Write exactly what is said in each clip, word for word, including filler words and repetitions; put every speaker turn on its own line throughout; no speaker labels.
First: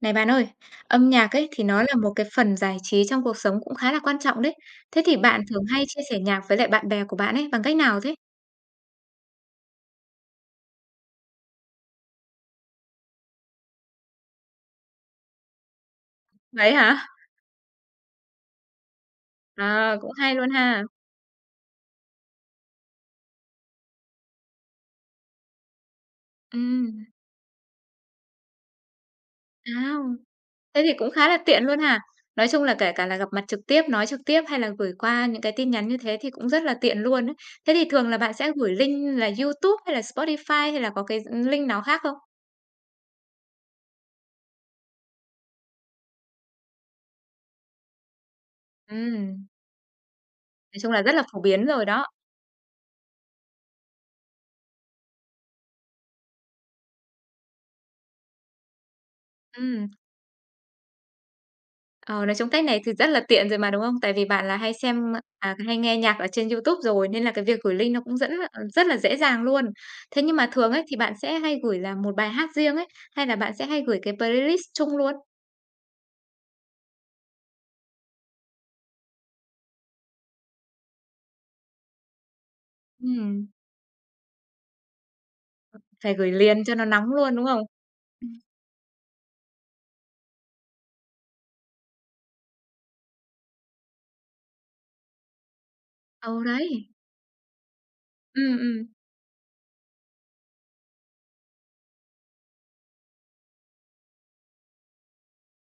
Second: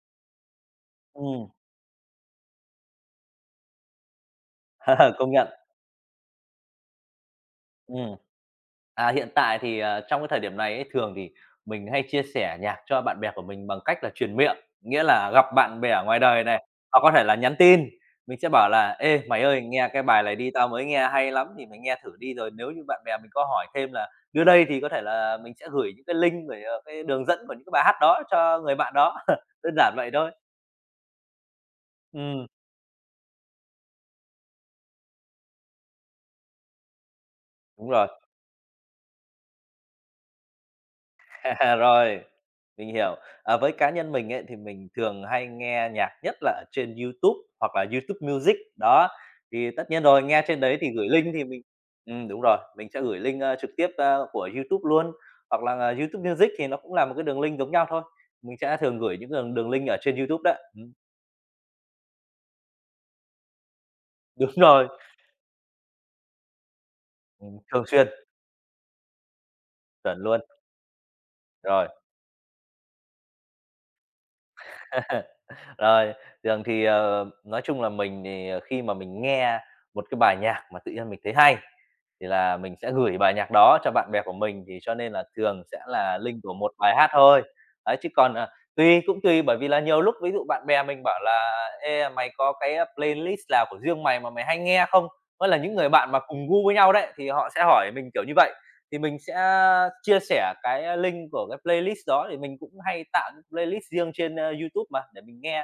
Này bạn ơi, âm nhạc ấy
Ừm,
thì nó là một cái phần giải trí trong cuộc sống cũng khá là quan trọng đấy. Thế thì
công
bạn
nhận.
thường hay chia sẻ nhạc với lại bạn bè của bạn ấy bằng cách nào thế?
Ừm, à, hiện tại thì, ờ, trong cái thời điểm này ấy, thường thì mình hay chia sẻ nhạc cho bạn bè của mình bằng cách là truyền miệng, nghĩa là gặp bạn bè ở ngoài đời này,
Vậy
hoặc
hả?
có thể là nhắn tin, mình sẽ bảo là "Ê, mày ơi, nghe
À,
cái
cũng
bài
hay
này
luôn
đi, tao
ha.
mới nghe hay lắm, thì mày nghe thử đi, rồi nếu như bạn bè mình có hỏi thêm là đưa đây" thì có thể là mình sẽ gửi những cái link rồi, ờ, cái
Ừm,
đường dẫn của những cái bài hát đó cho người bạn đó, đơn giản
à,
vậy thôi.
thế thì cũng khá là tiện luôn ha.
Ừm,
Nói chung là kể cả là gặp mặt trực tiếp, nói trực tiếp hay là gửi qua những cái tin nhắn như thế thì cũng rất là tiện luôn ấy. Thế thì
đúng
thường
rồi.
là bạn sẽ gửi link là YouTube hay là Spotify hay là có cái link
À,
nào khác không?
rồi, mình hiểu. À, với cá nhân mình ấy, thì mình thường hay nghe nhạc nhất là ở trên YouTube hoặc là YouTube Music, đó.
Ừm,
Thì tất nhiên rồi, nghe trên
nói
đấy thì
chung là
gửi
rất là
link
phổ
thì mình
biến rồi đó.
ừm, đúng rồi, mình sẽ gửi link, ơ, trực tiếp, a, của YouTube luôn, hoặc là, à, YouTube Music thì nó cũng là một cái đường link giống nhau thôi. Mình sẽ thường gửi những đường đường link
Ừm.
ở trên YouTube đó. Ừm,
Ờ, nói chung cách này thì rất là tiện rồi mà, đúng không? Tại vì bạn
đúng
là hay
rồi,
xem à, hay nghe nhạc ở trên YouTube rồi, nên là cái
ừm,
việc gửi
thường
link nó
xuyên,
cũng dẫn ờ, rất là dễ dàng luôn.
chuẩn
Thế nhưng
luôn,
mà thường ấy, thì bạn sẽ hay gửi
rồi.
là một bài hát riêng ấy, hay là bạn sẽ hay gửi cái playlist chung luôn?
Rồi, thường thì, ờ, nói chung là mình thì, ờ, khi mà mình nghe một cái bài nhạc mà tự nhiên mình thấy hay, thì là mình sẽ gửi bài
Ừm,
nhạc đó cho bạn bè của mình, thì cho nên là thường sẽ
phải
là
gửi
link của
liền
một
cho nó
bài hát
nóng luôn,
thôi.
đúng không?
Đấy, chứ
Ừm.
còn, à, tùy cũng tùy bởi vì là nhiều lúc ví dụ bạn bè mình bảo là "Ê, mày có cái, a, playlist nào của riêng mày mà mày hay nghe không?" Mới là những người bạn mà
Ừ,
cùng gu với
đấy.
nhau đấy, thì họ sẽ hỏi mình kiểu như vậy.
Ừm, ừm.
Thì mình sẽ chia sẻ cái link của cái playlist đó, thì mình cũng hay tạo những playlist riêng trên, a, YouTube mà, để mình nghe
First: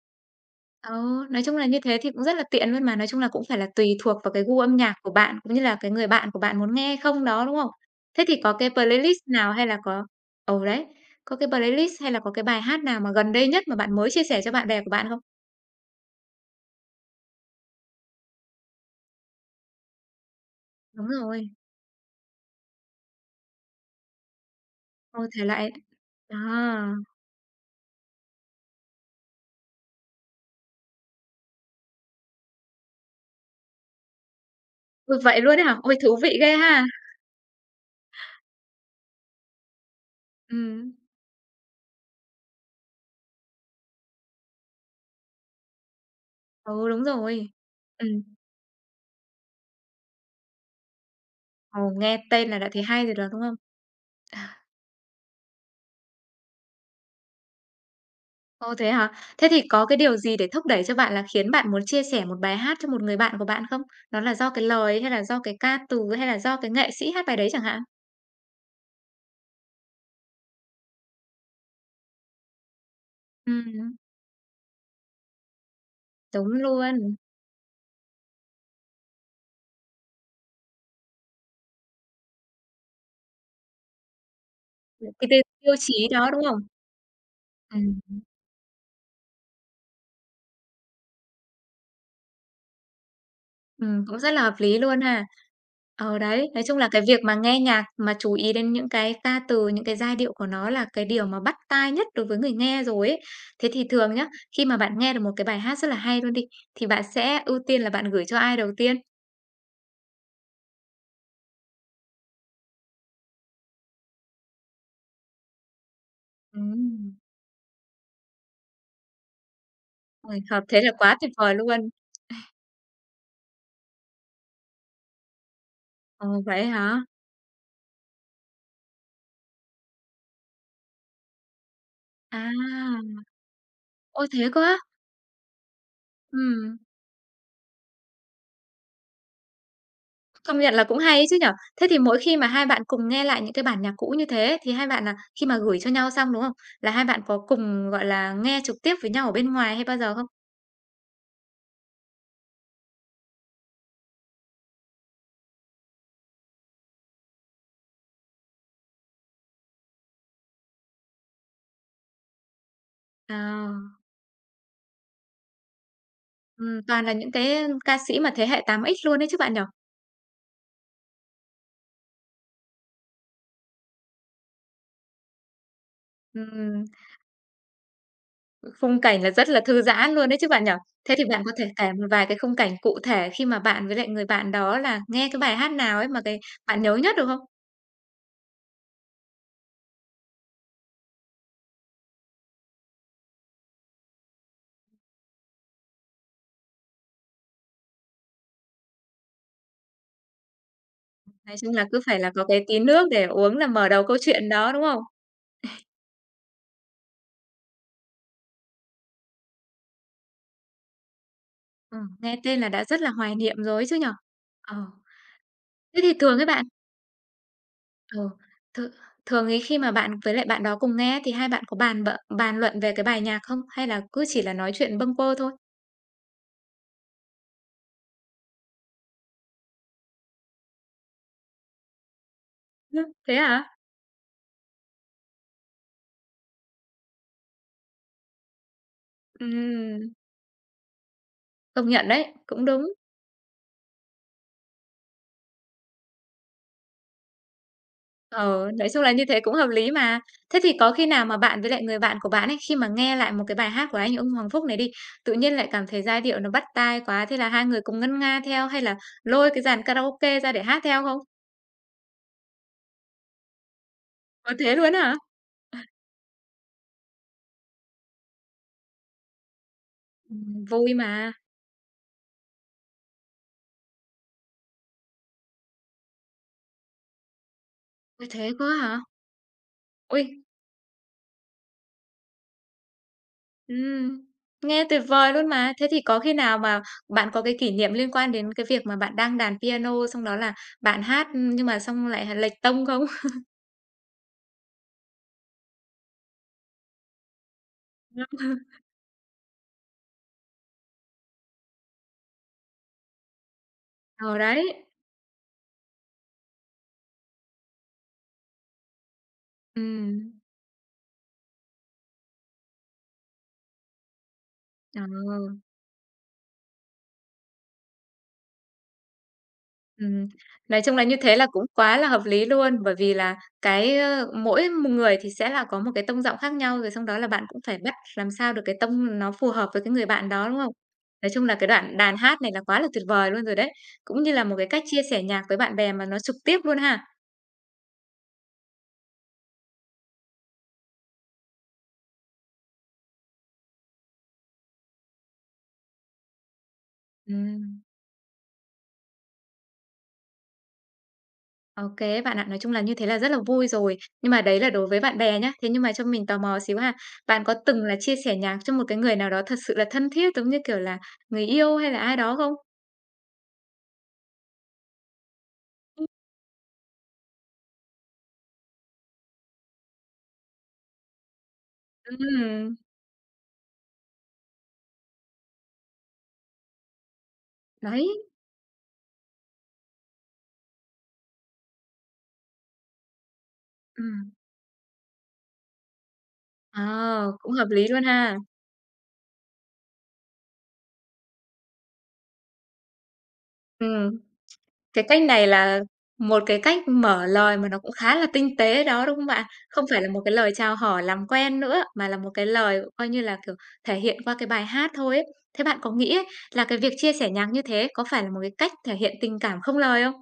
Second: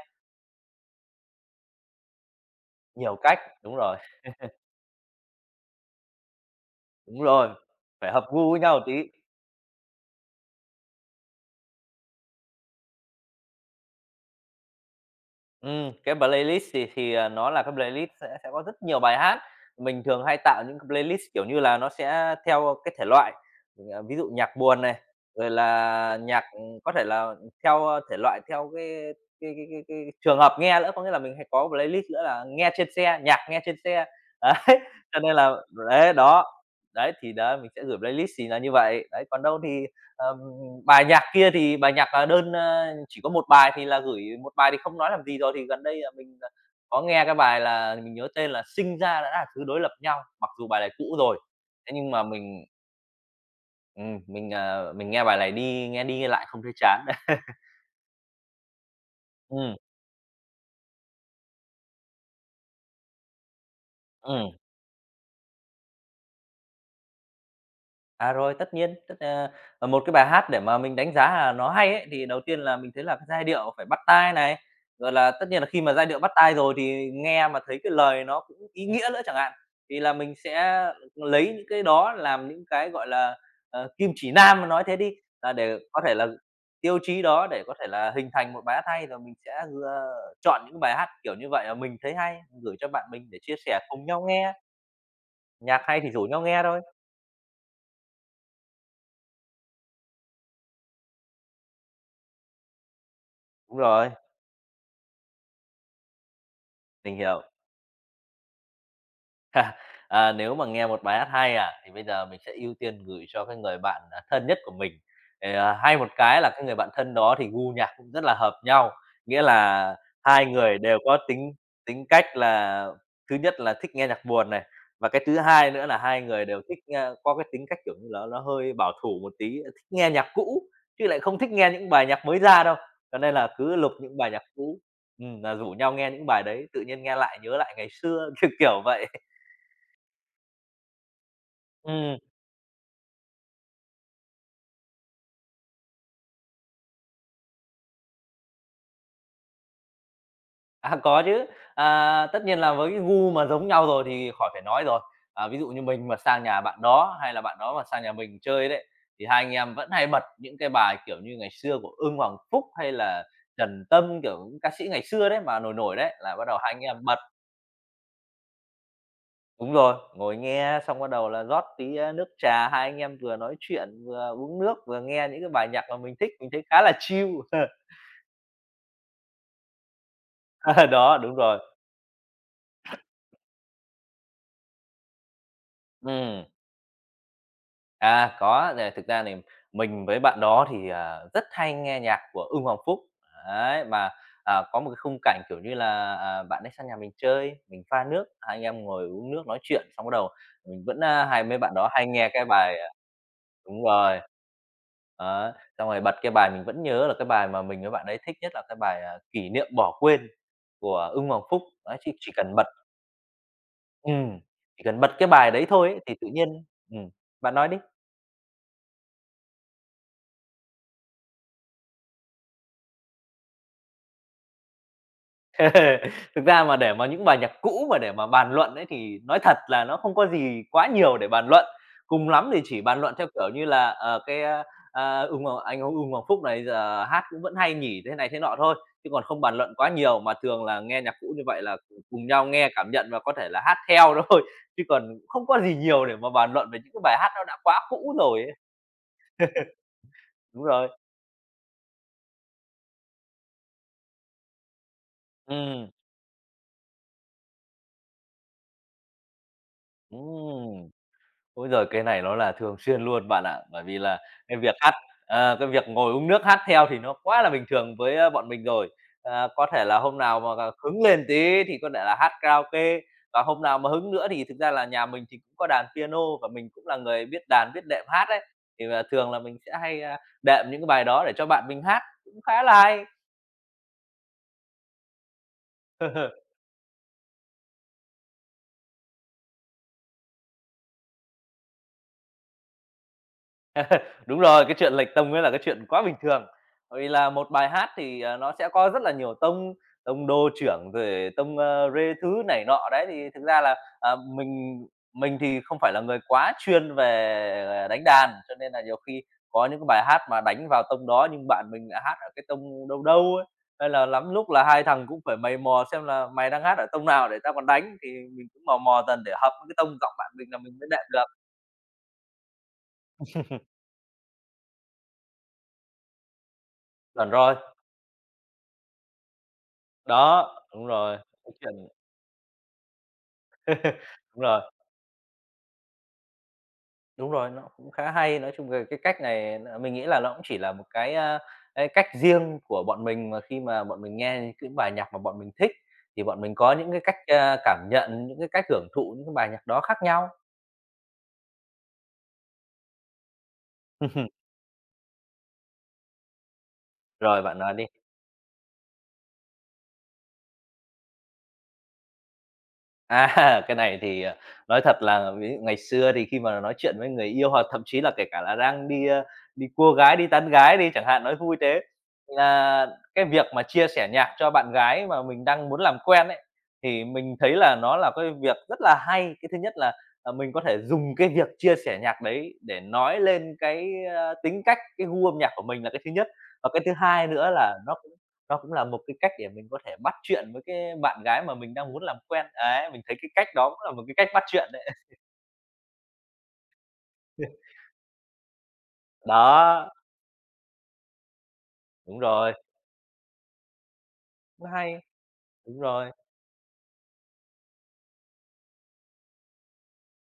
Ờ, nói chung là như thế thì cũng rất là tiện luôn mà, nói
nhiều
chung là
cách.
cũng phải là
Đúng
tùy
rồi,
thuộc vào cái gu âm nhạc của bạn, cũng như là cái người bạn của bạn muốn nghe hay
đúng
không đó,
rồi,
đúng không?
phải
Thế
hợp
thì
gu
có
với
cái
nhau tí.
playlist nào hay là có ừ, đấy, có cái playlist hay là có cái bài hát nào mà gần đây nhất mà bạn mới chia sẻ cho bạn bè của bạn không?
Ừm, cái playlist thì thì, à, nó là cái playlist sẽ sẽ có rất nhiều bài hát. Mình thường hay tạo những cái
Đúng
playlist, kiểu
rồi,
như là, nó sẽ theo cái thể loại, ờ, ví dụ nhạc buồn này,
ôi, thể
rồi
loại
là
à,
nhạc, ừm, có thể là theo, ơ, thể loại theo cái cái cái cái cái trường hợp nghe nữa. Có nghĩa là mình hay có playlist nữa là nghe trên xe, nhạc nghe trên xe. Đấy,
ôi,
cho nên
vậy
là
luôn ấy hả? Ôi,
đấy,
thú vị
đó,
ghê ha!
đấy, thì đó, mình sẽ gửi playlist thì là như vậy. Đấy, còn đâu thì Ờm,
Ừm,
bài nhạc kia thì bài nhạc, à, đơn, a, chỉ có một bài thì là gửi một bài thì không nói làm gì rồi, thì gần đây là mình, à,
ừ,
có
đúng
nghe cái
rồi.
bài là
Ừm,
mình nhớ tên là "Sinh ra đã là thứ đối lập nhau", mặc dù bài này cũ rồi,
ồ,
thế nhưng mà
nghe tên là
mình
đã thấy hay rồi đó, đúng không?
ừm, mình, à, mình nghe bài này đi nghe đi nghe lại không thấy chán.
Ồ, thế hả? Thế thì
Ừ,
có cái điều gì để thúc đẩy cho bạn là khiến bạn muốn chia sẻ một bài hát cho một người bạn của bạn không? Đó là do
ừ.
cái lời hay là do cái ca từ hay là do cái nghệ sĩ hát bài đấy chẳng hạn?
À, rồi, tất nhiên, tất ờ, ờ, một cái bài hát để mà mình đánh giá là nó hay ấy, thì đầu tiên là mình thấy là cái giai điệu phải
Ừm,
bắt tai này, rồi là tất nhiên là khi mà giai điệu bắt
đúng
tai rồi thì
luôn.
nghe mà thấy cái lời nó cũng ý nghĩa nữa chẳng hạn, thì là mình sẽ lấy những cái đó làm những cái, gọi là, ờ, kim chỉ nam mà nói thế đi,
Cái tiêu
là
tiêu
để có
chí
thể là
đó, đúng không?
tiêu chí đó để có thể
Ừm,
là hình thành một bài hát hay, rồi mình sẽ, ờ, chọn những bài hát kiểu như vậy mà mình thấy hay, gửi cho bạn mình để chia sẻ
ừm,
cùng
cũng
nhau
rất là
nghe,
hợp lý luôn ha.
nhạc hay thì
Ờ,
rủ nhau
đấy, nói
nghe
chung
thôi.
là cái việc mà nghe nhạc mà chú ý đến những cái ca từ, những cái giai điệu của nó là cái điều mà bắt tai nhất đối với người nghe rồi ấy. Thế
Đúng
thì
rồi,
thường nhá, khi mà bạn nghe được một cái bài hát rất là hay luôn đi, thì bạn
mình
sẽ
hiểu.
ưu tiên là bạn gửi cho ai đầu tiên?
Ha. À, nếu mà nghe một bài hát hay à, thì bây giờ mình sẽ ưu tiên gửi cho cái người bạn, à, thân nhất của mình. Ờ, hay một cái là cái người bạn thân
Ừm,
đó thì gu nhạc cũng rất là hợp nhau, nghĩa là
ôi,
hai
hợp
người
thế là
đều
quá
có
tuyệt
tính
vời luôn.
tính cách là thứ nhất là thích nghe nhạc buồn này, và cái thứ hai nữa là hai
Ờ,
người đều
vậy
thích
hả?
nghe có cái tính cách, kiểu như là, nó hơi bảo thủ một tí, thích nghe nhạc cũ, chứ lại không thích nghe những bài nhạc mới
À,
ra đâu. Cho nên là cứ lục những
ôi,
bài nhạc
thế quá!
cũ, ừm, là rủ nhau nghe những bài đấy,
Ừm,
tự nhiên nghe lại nhớ lại ngày xưa, kiểu, kiểu vậy.
công nhận là cũng hay ấy chứ nhở? Thế thì mỗi
Ừm,
khi mà hai bạn cùng nghe lại những cái bản nhạc cũ như thế thì hai bạn là khi mà gửi cho nhau xong, đúng không? Là hai bạn có cùng, gọi là, nghe trực tiếp với nhau ở bên ngoài hay bao giờ không?
à, có chứ. À, tất nhiên là với cái gu mà giống nhau rồi thì khỏi phải nói rồi. À, ví dụ như mình mà sang nhà bạn đó, hay là bạn đó mà sang nhà mình chơi đấy, thì hai anh em vẫn hay bật những cái bài, kiểu như, ngày xưa của Ưng Hoàng Phúc hay là
À,
Trần Tâm, kiểu, những ca sĩ ngày xưa đấy mà nổi nổi đấy, là bắt đầu hai
ừm,
anh em
toàn là
bật
những cái ca sĩ mà thế hệ tám x luôn đấy chứ bạn nhở?
đúng rồi, ngồi nghe xong bắt đầu là rót tí, a, nước trà, hai anh em vừa nói chuyện, vừa uống nước, vừa nghe những cái bài nhạc mà mình thích, mình thấy khá
Ừm.
là chill.
Khung cảnh là rất là thư giãn luôn đấy chứ bạn nhỉ? Thế
Đó,
thì
đúng
bạn có
rồi.
thể kể một vài cái khung cảnh cụ thể khi mà bạn với lại người bạn đó là nghe cái bài hát nào ấy mà cái
Ừm.
bạn nhớ nhất được không?
À, có, nè, thực ra này mình với bạn đó thì, à, rất hay nghe nhạc của Ưng Hoàng Phúc. Đấy, mà, à, có một cái khung cảnh, kiểu như là, à, bạn ấy sang nhà mình chơi, mình pha nước, hai anh em ngồi uống nước nói chuyện, xong bắt đầu mình vẫn, a, hay
Nói
mấy bạn
chung là
đó
cứ
hay
phải
nghe
là có
cái
cái tí
bài à
nước để uống là
đúng
mở đầu câu
rồi.
chuyện đó, đúng không?
Đó, xong rồi bật cái bài mình vẫn nhớ là cái bài mà mình với bạn ấy thích nhất là cái bài, à, "Kỷ niệm bỏ quên" của Ưng Hoàng Phúc. Đấy,
Ừm,
chỉ chỉ
nghe
cần
tên
bật
là đã rất là hoài niệm rồi ấy chứ nhỉ?
ừm,
Ờ,
chỉ cần bật cái bài đấy thôi
thế
ấy
thì
thì tự
thường ấy
nhiên
bạn
ừm, bạn nói đi.
ờ, th thường ấy khi mà bạn với lại bạn đó cùng nghe thì hai bạn có bàn bợ bàn luận về cái bài nhạc không? Hay là cứ chỉ là nói chuyện bâng quơ thôi?
Thực ra mà để mà những bài nhạc cũ mà để mà bàn luận ấy thì nói thật là nó không có gì quá nhiều để bàn luận, cùng lắm thì chỉ bàn
Ừ,
luận theo
thế
kiểu như
hả?
là, ờ, cái, a, a, "Ưng Hoàng anh Ưng Hoàng Phúc này giờ hát cũng vẫn hay nhỉ?" thế này thế nọ thôi, chứ còn không bàn luận quá
Ừm,
nhiều, mà thường là nghe nhạc cũ như vậy là
công
cùng
nhận
cùng
đấy,
nhau
cũng
nghe,
đúng.
cảm nhận và có thể là hát theo thôi, chứ còn không có gì nhiều để mà bàn luận về những cái bài hát nó đã quá cũ rồi ấy.
Ừ, nói chung là như thế cũng hợp lý mà. Thế
Đúng
thì
rồi.
có khi nào mà bạn với lại người bạn của bạn ấy, khi mà nghe lại một cái bài hát của anh Ung Hoàng Phúc này đi, tự nhiên lại cảm
Ừm,
thấy giai điệu nó bắt tai quá, thế là hai người cùng ngân nga theo hay là lôi cái dàn karaoke ra để hát
ừm.
theo không?
Ôi giời, cái này nó là thường xuyên luôn bạn ạ. Bởi vì là
Có
cái việc
thế luôn
hát
á hả?
ờ, cái việc ngồi uống nước hát theo thì nó quá là bình thường với, a, bọn mình rồi. À, có thể là hôm nào mà,
Ừm,
à,
vui
hứng lên
mà.
tí thì có thể là hát karaoke, và hôm nào mà hứng nữa thì thực ra là nhà mình thì cũng có đàn piano và mình cũng là người biết đàn, biết đệm hát
Ôi,
đấy
thế quá
thì
hả?
là thường là mình sẽ hay, a,
Ui,
đệm những cái bài đó để cho bạn mình hát, cũng khá là hay.
ừm, nghe tuyệt vời luôn mà. Thế thì có khi nào mà bạn có cái kỷ niệm liên quan đến cái việc mà bạn đang đàn piano xong đó là bạn hát nhưng mà xong lại lệch tông không?
Đúng rồi, cái chuyện lệch tông ấy là cái chuyện quá bình thường. Bởi vì là một bài hát thì, ờ, nó sẽ có rất là nhiều tông, tông đô trưởng rồi tông, ơ, rê thứ này nọ đấy, thì thực ra là, à,
Ờ,
mình
đấy.
mình thì không phải là người quá chuyên về à, đánh đàn, cho nên là nhiều khi có những
Ừ.
cái bài hát mà đánh vào tông đó nhưng bạn mình lại hát ở cái tông đâu đâu ấy, hay là lắm lúc là hai
Ờ.
thằng cũng phải mày mò xem là "Mày đang hát ở tông nào để tao còn đánh?" Thì mình cũng mò mò dần để hợp với cái tông giọng
Ừm,
bạn mình là mình
nói
mới
chung
đệm
là như
được.
thế là cũng quá là hợp lý luôn, bởi vì là cái, ơ, mỗi một người thì sẽ là có một cái tông giọng khác nhau, rồi xong đó là
Chuẩn
bạn
rồi,
cũng phải bắt làm sao được cái tông nó phù hợp với cái người bạn đó,
đó,
đúng không?
đúng rồi,
Nói chung
cái
là cái
chuyện
đoạn đàn hát này là quá là tuyệt vời luôn rồi đấy, cũng như
đúng
là một
rồi,
cái cách chia sẻ nhạc với bạn bè mà nó trực tiếp luôn ha.
đúng rồi, nó cũng khá hay. Nói chung về cái cách này n mình nghĩ là nó cũng chỉ là một cái, a, cái cách riêng của bọn mình mà khi mà bọn mình nghe những cái bài nhạc mà bọn mình thích thì bọn mình có những cái cách, a,
Ừm,
cảm nhận, những cái cách hưởng thụ những cái bài nhạc đó khác nhau.
ô, bạn ạ, nói chung là như thế là rất là vui rồi, nhưng mà đấy là đối với bạn bè nhá. Thế nhưng mà cho mình tò mò xíu ha,
Rồi,
bạn có
bạn nói
từng
đi.
là chia sẻ nhạc cho một cái người nào đó thật sự là thân thiết, giống như kiểu là người yêu hay là ai đó không?
À, cái này thì, ờ, nói thật là ví dụ ngày xưa thì khi mà nói chuyện với người yêu, hoặc thậm chí là kể cả là đang đi, ơ, đi cua gái, đi tán gái đi chẳng hạn, nói vui thế,
Ừm,
là cái việc mà chia sẻ nhạc cho bạn gái mà mình đang muốn làm quen ấy, thì mình thấy là nó
đấy,
là cái việc rất là hay. Cái thứ nhất là, ờ, mình có thể dùng cái việc chia sẻ nhạc đấy để nói lên cái,
ừm,
a, tính cách, cái gu âm nhạc của mình là cái thứ nhất. Và cái
ờ,
thứ hai nữa
cũng hợp
là
lý
nó
luôn ha.
nó cũng là một cái cách để mình có thể bắt chuyện với cái bạn gái mà mình đang muốn làm quen, ấy, mình thấy cái cách đó cũng là một
Ừm,
cái cách bắt chuyện đấy.
cái cách này là một cái cách mở lời mà nó cũng khá là tinh tế đó, đúng không bạn? Không
Đó,
phải là một cái lời chào hỏi làm quen nữa, mà là
đúng
một cái
rồi,
lời coi như là, kiểu, thể hiện qua cái bài
cũng
hát
hay,
thôi ấy. Thế bạn
đúng
có
rồi.
nghĩ ấy, là cái việc chia sẻ nhạc như thế có phải là một cái cách thể hiện tình cảm không lời không?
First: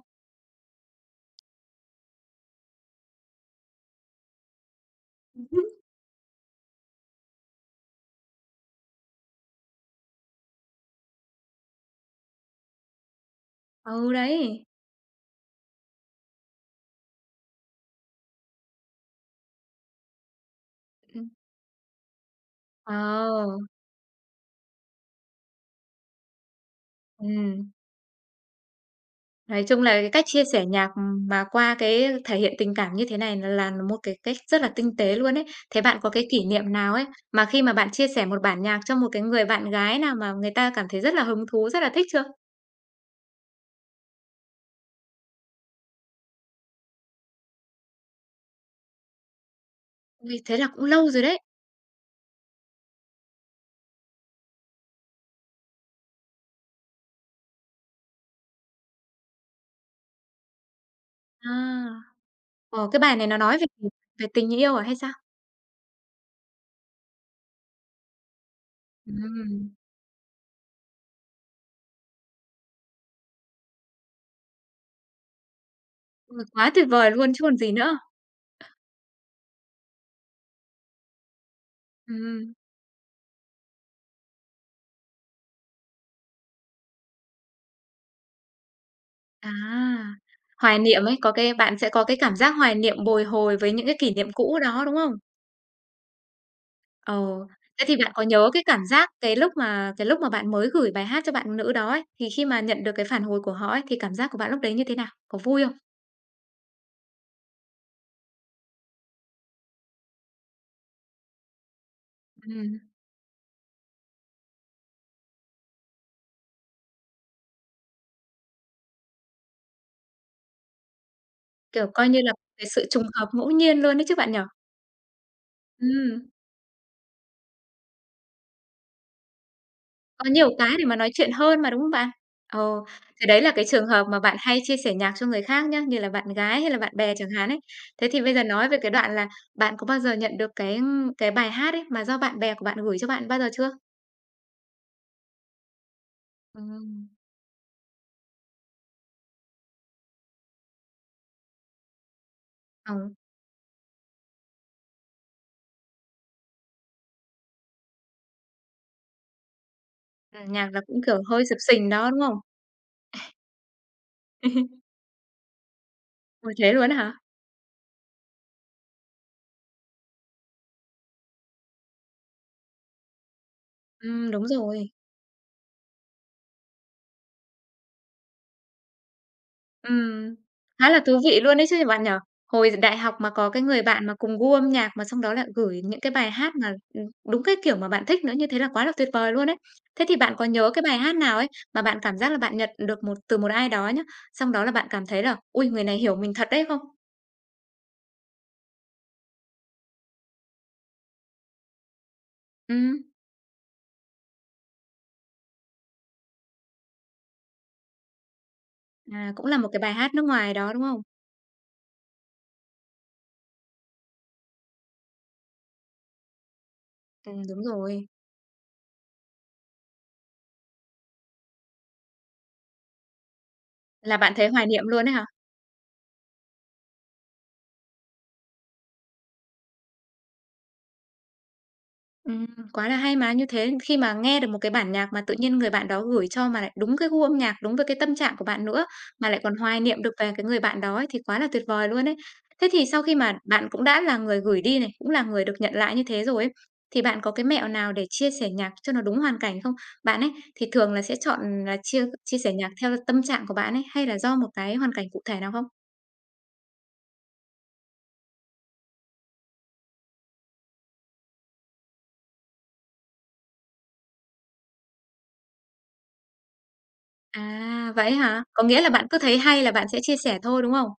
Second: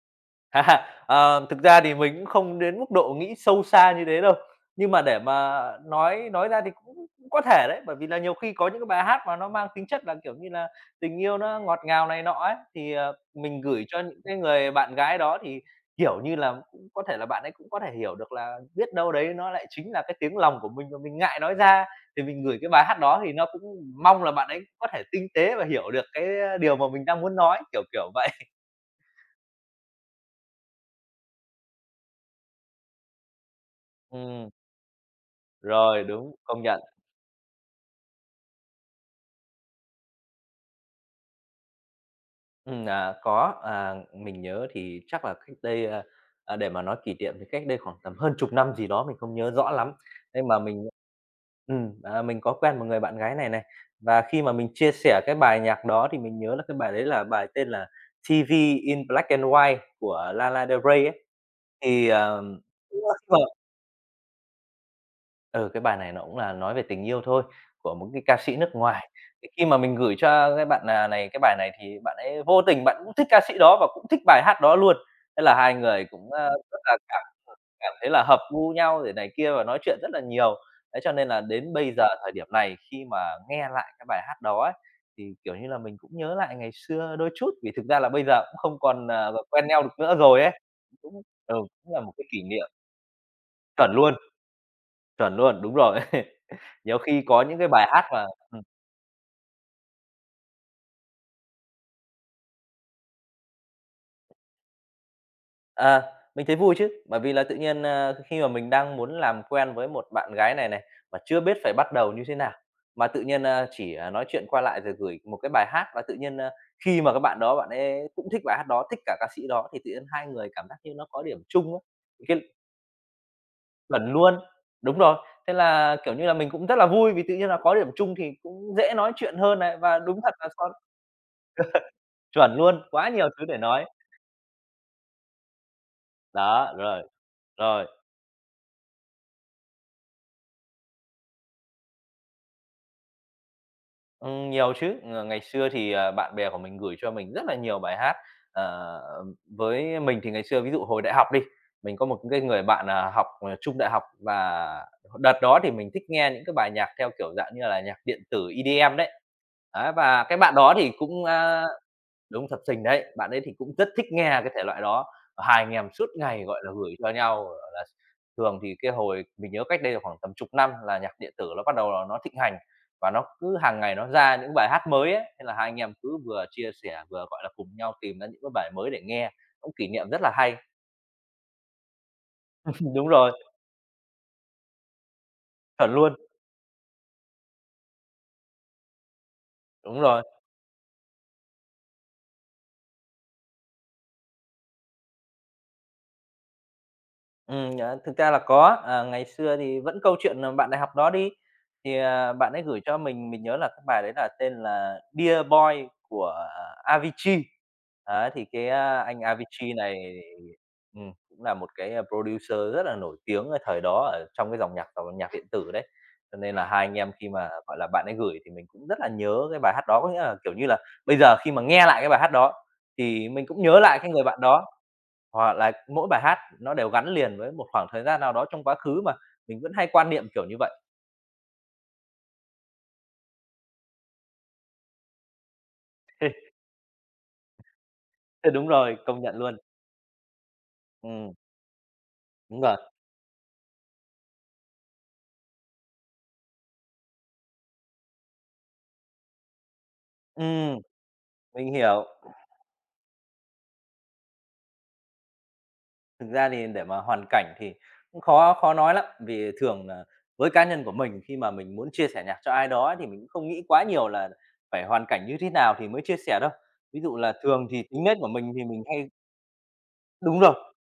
À, ờ, thực ra thì mình cũng không đến mức độ nghĩ sâu xa như thế đâu, nhưng mà để mà nói nói ra thì cũng cũng có thể đấy, bởi vì là nhiều khi có những cái bài hát mà nó mang tính chất là, kiểu như là, tình yêu nó ngọt ngào này nọ ấy, thì, ờ, mình gửi cho
Ừ,
những cái
đấy,
người bạn gái đó thì, kiểu như là, cũng có thể là bạn ấy cũng có thể hiểu được là biết đâu đấy nó lại chính là cái tiếng lòng của mình mà mình
ừm,
ngại nói ra, thì mình gửi cái bài hát đó thì nó cũng
ờ,
mong là bạn ấy có thể tinh tế và hiểu được cái, điều mà mình đang muốn nói,
ừm.
kiểu, kiểu vậy.
Nói chung là cái cách chia sẻ nhạc, mà qua cái thể hiện tình cảm như thế này là là một cái cách
Ừm,
rất là tinh tế luôn ấy. Thế bạn
rồi,
có cái
đúng,
kỷ
công
niệm
nhận.
nào ấy, mà khi mà bạn chia sẻ một bản nhạc cho một cái người bạn gái nào mà người ta cảm thấy rất là hứng thú, rất là thích chưa?
Ừm, à, có, à, mình nhớ thì chắc là cách đây, a, à, để mà nói kỷ niệm thì cách đây khoảng tầm hơn chục năm gì đó, mình không nhớ rõ lắm.
Ôi,
Nhưng
thế
mà
là cũng
mình
lâu rồi đấy.
ừm, à, mình có quen một người bạn gái này này, và khi mà mình chia sẻ cái bài nhạc đó thì mình nhớ là cái bài đấy là bài tên là "tê vê in Black and White" của Lana Del Rey ấy.
À,
Thì, ờ
ờ, cái bài này nó nói về gì? Về tình yêu à hay sao?
Ừ, cái bài này nó cũng là nói về tình yêu thôi, của một cái ca sĩ nước ngoài. Thì khi
Ừm,
mà mình gửi cho cái bạn, à, này cái bài này thì bạn ấy vô tình bạn cũng thích ca sĩ đó và cũng thích bài hát đó luôn. Thế là hai người cũng,
ôi,
a,
quá
rất
tuyệt
là
vời
cảm
luôn chứ còn gì
cảm
nữa.
thấy là hợp gu nhau rồi này kia và nói chuyện rất là nhiều. Đấy, cho nên là đến bây giờ thời điểm
Ừm,
này khi mà nghe lại cái bài hát đó ấy, thì, kiểu như là, mình cũng nhớ lại ngày xưa đôi chút, vì thực ra là bây giờ cũng không còn, à, quen nhau được
à,
nữa rồi ấy.
hoài niệm
Cũng
ấy, có cái
ừ,
bạn sẽ
cũng là
có
một
cái
cái
cảm
kỷ
giác
niệm
hoài niệm bồi hồi với những
chuẩn
cái kỷ
luôn,
niệm cũ đó, đúng không?
chuẩn luôn, đúng rồi. Nhiều
Ờ,
khi có những cái
thế
bài
thì
hát
bạn có
mà
nhớ
ừm,
cái cảm giác cái lúc mà cái lúc mà bạn mới gửi bài hát cho bạn nữ đó ấy, thì khi mà nhận được cái phản hồi của họ ấy, thì cảm giác của bạn lúc đấy như thế nào? Có vui không?
à, mình thấy vui chứ, bởi vì là tự nhiên, a, khi mà mình đang muốn làm quen với một bạn gái này này, mà chưa biết phải bắt đầu như thế nào,
Ừm.
mà tự nhiên, a, chỉ, à, nói chuyện qua lại rồi gửi một cái bài hát và tự nhiên, a, khi mà các bạn đó bạn ấy cũng thích bài hát đó, thích cả ca sĩ đó thì tự nhiên hai người cảm giác như nó có điểm chung á,
Kiểu, coi như là
cái
cái sự trùng hợp ngẫu nhiên luôn đấy
chuẩn
chứ bạn nhỉ?
luôn. Đúng rồi, thế là, kiểu như
Ừm,
là, mình cũng rất là vui vì tự nhiên là có điểm chung thì cũng dễ nói chuyện hơn này, và đúng
có
thật là
nhiều cái
son
để mà nói chuyện hơn mà, đúng không bạn?
chuẩn luôn,
Ồ,
quá
thế
nhiều
đấy
thứ
là
để
cái
nói.
trường hợp mà bạn hay chia sẻ nhạc cho người khác nhá, như là bạn gái hay
Đó,
là bạn
rồi,
bè chẳng hạn ấy.
rồi.
Thế thì bây giờ nói về cái đoạn là bạn có bao giờ nhận được cái cái bài hát ấy mà do bạn bè của bạn gửi cho bạn bao giờ chưa?
Ừm, nhiều chứ. Ng ngày xưa thì, à, bạn bè của mình gửi
Ừm.
cho mình rất là nhiều bài hát. Ờ, với mình thì ngày xưa ví dụ hồi đại học đi, mình có một cái người bạn,
Ờ.
à, học, ờ, chung đại học và đợt đó thì mình thích nghe những cái bài nhạc theo kiểu dạng như là nhạc điện tử E D M đấy. Ấy, và cái
À,
bạn
nhạc
đó
là
thì
cũng, kiểu,
cũng,
hơi xập
a
xình đó, đúng không?
Đúng, sập sình đấy, bạn ấy thì cũng rất thích nghe cái thể loại đó, Ờ, hai anh em suốt ngày,
Ôi,
gọi là,
thế luôn á
gửi cho
hả?
nhau, gọi là, thường thì cái hồi mình nhớ cách đây là khoảng tầm chục năm là nhạc điện tử nó bắt đầu là nó thịnh hành và nó cứ hàng ngày nó
Ừm,
ra
đúng
những bài hát
rồi.
mới ấy, thế là hai anh em cứ vừa chia sẻ vừa, gọi là, cùng nhau tìm ra những cái bài mới để nghe, cũng kỷ niệm rất là
Ừm,
hay.
khá là thú vị luôn đấy chứ bạn nhỉ? Hồi đại
Đúng
học mà
rồi,
có cái người bạn mà cùng gu âm nhạc mà xong đó lại gửi
chuẩn
những cái
luôn,
bài hát mà, ừm, đúng cái kiểu mà bạn thích nữa, như thế là quá là tuyệt vời luôn ấy.
đúng
Thế thì
rồi.
bạn có nhớ cái bài hát nào ấy mà bạn cảm giác là bạn nhận được một từ một ai đó nhá, xong đó là bạn cảm thấy là "Ôi, người này hiểu mình thật đấy" không?
Ừm, ờ, thực ra là có, à, ngày xưa thì vẫn câu chuyện, là bạn đại học đó đi, thì, à, bạn ấy gửi cho
Ừm,
mình, mình nhớ là cái bài đấy là tên là "Dear Boy" của à, Avicii. Đấy, thì cái, a, anh
à, cũng là một
Avicii
cái bài hát
này,
nước ngoài đó, đúng không?
ừm, cũng là một cái, a, producer rất là nổi tiếng ở thời đó ở trong cái dòng nhạc dòng nhạc điện tử đấy. Cho nên là hai anh em khi
Ừm,
mà,
đúng
gọi là, bạn
rồi.
ấy gửi thì mình cũng rất là nhớ cái bài hát đó, có nghĩa là, kiểu như là, bây giờ khi mà nghe lại cái bài hát đó thì mình cũng nhớ lại cái
Là
người
bạn
bạn
thấy hoài
đó.
niệm luôn ấy hả?
Hoặc là mỗi bài hát nó đều gắn liền với một khoảng thời gian nào đó trong quá khứ mà, mình vẫn hay quan niệm kiểu như vậy.
Ừm, quá là hay mà, như thế khi mà nghe được một cái bản nhạc mà tự nhiên người bạn đó gửi cho mà lại đúng cái gu âm nhạc, đúng với cái tâm trạng của
Ờ,
bạn
đúng
nữa,
rồi, công
mà
nhận
lại còn
luôn.
hoài niệm được về cái người bạn đó ấy, thì
Ừm,
quá là tuyệt vời luôn ấy.
đúng
Thế
rồi.
thì sau khi mà bạn cũng đã là người gửi đi này, cũng là người được nhận lại như thế rồi ấy, thì bạn có cái mẹo nào để chia sẻ nhạc cho nó đúng hoàn cảnh không? Bạn ấy thì
Ừm,
thường là sẽ chọn
mình
là chia
hiểu.
chia sẻ nhạc theo tâm trạng của bạn ấy, hay là do một cái hoàn cảnh cụ thể nào không?
Thực ra thì để mà hoàn cảnh thì cũng khó khó nói lắm, vì thường nà với cá nhân của mình khi mà mình muốn chia sẻ nhạc cho ai đó thì mình cũng không nghĩ quá nhiều là phải hoàn cảnh như thế nào thì mới chia sẻ đâu. Ví dụ là thường thì
À,
tính
vậy
nết của
hả?
mình
Có
thì
nghĩa
mình
là bạn
hay
cứ thấy hay là bạn sẽ chia sẻ
đúng rồi.
thôi, đúng không?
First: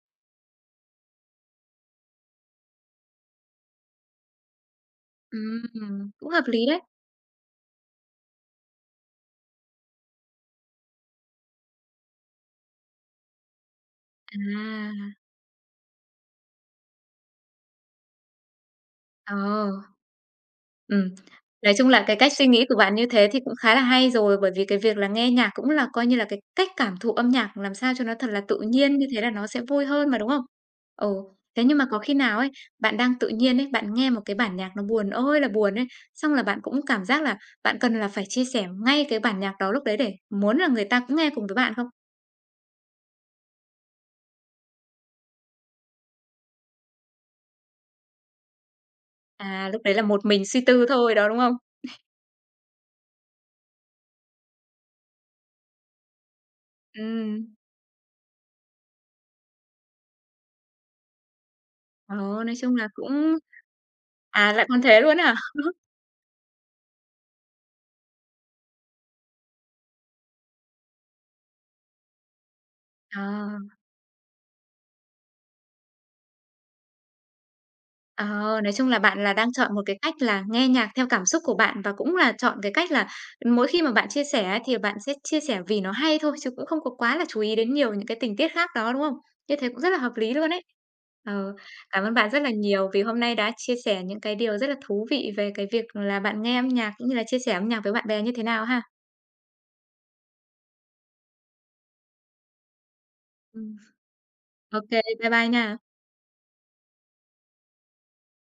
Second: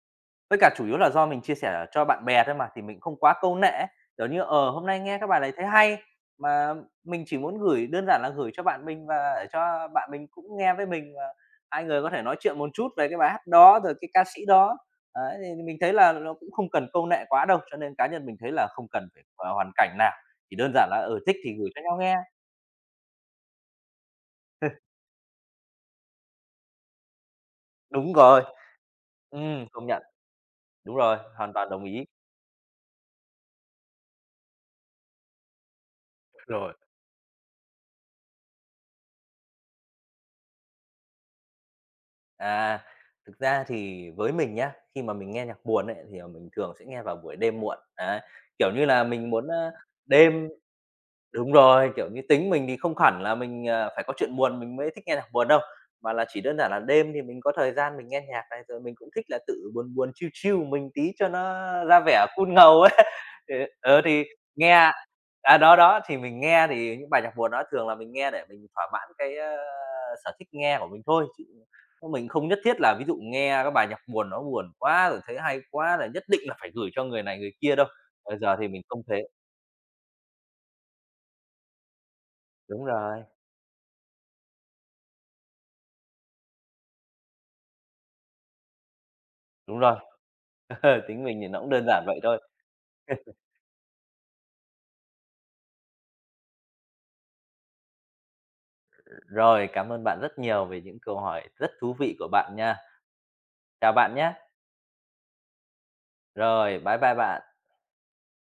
Với cả chủ yếu là do mình chia sẻ cho bạn bè thôi mà, thì mình không quá câu nệ ấy, kiểu như, ờ, hôm nay nghe các bài này thấy hay,
Ừm, cũng hợp lý
mà
đấy.
mình chỉ muốn gửi đơn giản là gửi cho bạn mình và để cho bạn mình cũng nghe với mình và hai người có thể nói chuyện một chút về cái bài hát đó, rồi cái ca sĩ đó.
À.
Đấy, thì mình thấy là nó cũng không cần câu nệ quá đâu, cho nên cá nhân mình thấy là không cần phải,
Ờ,
ờ, hoàn cảnh nào, chỉ đơn giản là,
ừm.
ừ, thích thì gửi
Nói
cho
chung
nhau
là
nghe.
cái cách suy nghĩ của bạn như thế thì cũng khá là hay rồi, bởi vì cái việc là nghe nhạc cũng là coi như là cái cách cảm thụ âm nhạc làm sao cho
Đúng
nó thật là
rồi,
tự nhiên, như thế là nó sẽ
ừm,
vui
công nhận,
hơn mà, đúng không?
đúng
Ừ,
rồi, hoàn
thế
toàn
nhưng mà
đồng
có
ý.
khi nào ấy, bạn đang tự nhiên ấy, bạn nghe một cái bản nhạc nó buồn ơi là buồn ấy, xong là bạn
Rồi.
cũng cảm giác là bạn cần là phải chia sẻ ngay cái bản nhạc đó lúc đấy để muốn là người ta cũng nghe cùng với bạn không?
À, thực ra thì với mình nhá, khi mà mình nghe nhạc buồn ấy, thì, ờ, mình thường sẽ nghe vào buổi đêm muộn, đấy. Kiểu như là, mình muốn,
À,
ơ,
lúc đấy là một mình
đêm
suy tư thôi đó, đúng không?
Đúng rồi, kiểu như, tính mình thì không hẳn là mình, ờ, phải có chuyện buồn mình mới thích nghe nhạc buồn đâu, mà là chỉ đơn giản là đêm thì mình có
Ừm,
thời gian mình nghe nhạc này, rồi mình cũng thích là tự buồn buồn, chill chill mình tí cho nó ra
ờ,
vẻ cool
nói chung
ngầu
là
ấy.
cũng
Ờ, ờ, thì
à, lại còn
nghe
thế luôn á hả?
à, đó, đó, thì mình nghe thì những bài nhạc buồn đó thường là mình nghe để mình thỏa mãn cái, ơ, sở thích nghe của mình thôi, chứ mình không nhất thiết là ví dụ
Ờ.
nghe các bài nhạc buồn nó buồn quá rồi thấy hay quá là nhất định là phải gửi cho người này người kia đâu.
Ờ,
Bây giờ thì
nói
mình
chung là
không
bạn
thế.
là đang chọn một cái cách là nghe nhạc theo cảm xúc của bạn và cũng là chọn cái
Đúng
cách là
rồi,
mỗi khi mà bạn chia sẻ ấy, thì bạn sẽ chia sẻ vì nó hay thôi chứ cũng không có quá là chú ý đến nhiều những cái tình tiết khác đó, đúng không? Như thế
đúng
cũng rất
rồi.
là hợp lý luôn ấy.
Ờ, tính mình thì
Ờ,
nó cũng đơn
cảm
giản
ơn
vậy
bạn
thôi.
rất là nhiều vì hôm nay đã chia sẻ những cái điều rất là thú vị về cái việc là bạn nghe âm nhạc cũng như là chia sẻ âm nhạc với bạn bè như thế nào ha.
Rồi, cảm ơn bạn rất nhiều về những câu hỏi rất thú vị của bạn nha.
Ừm.
Chào bạn nhé
OK, bye bye nha.
Rồi, bye bye bạn.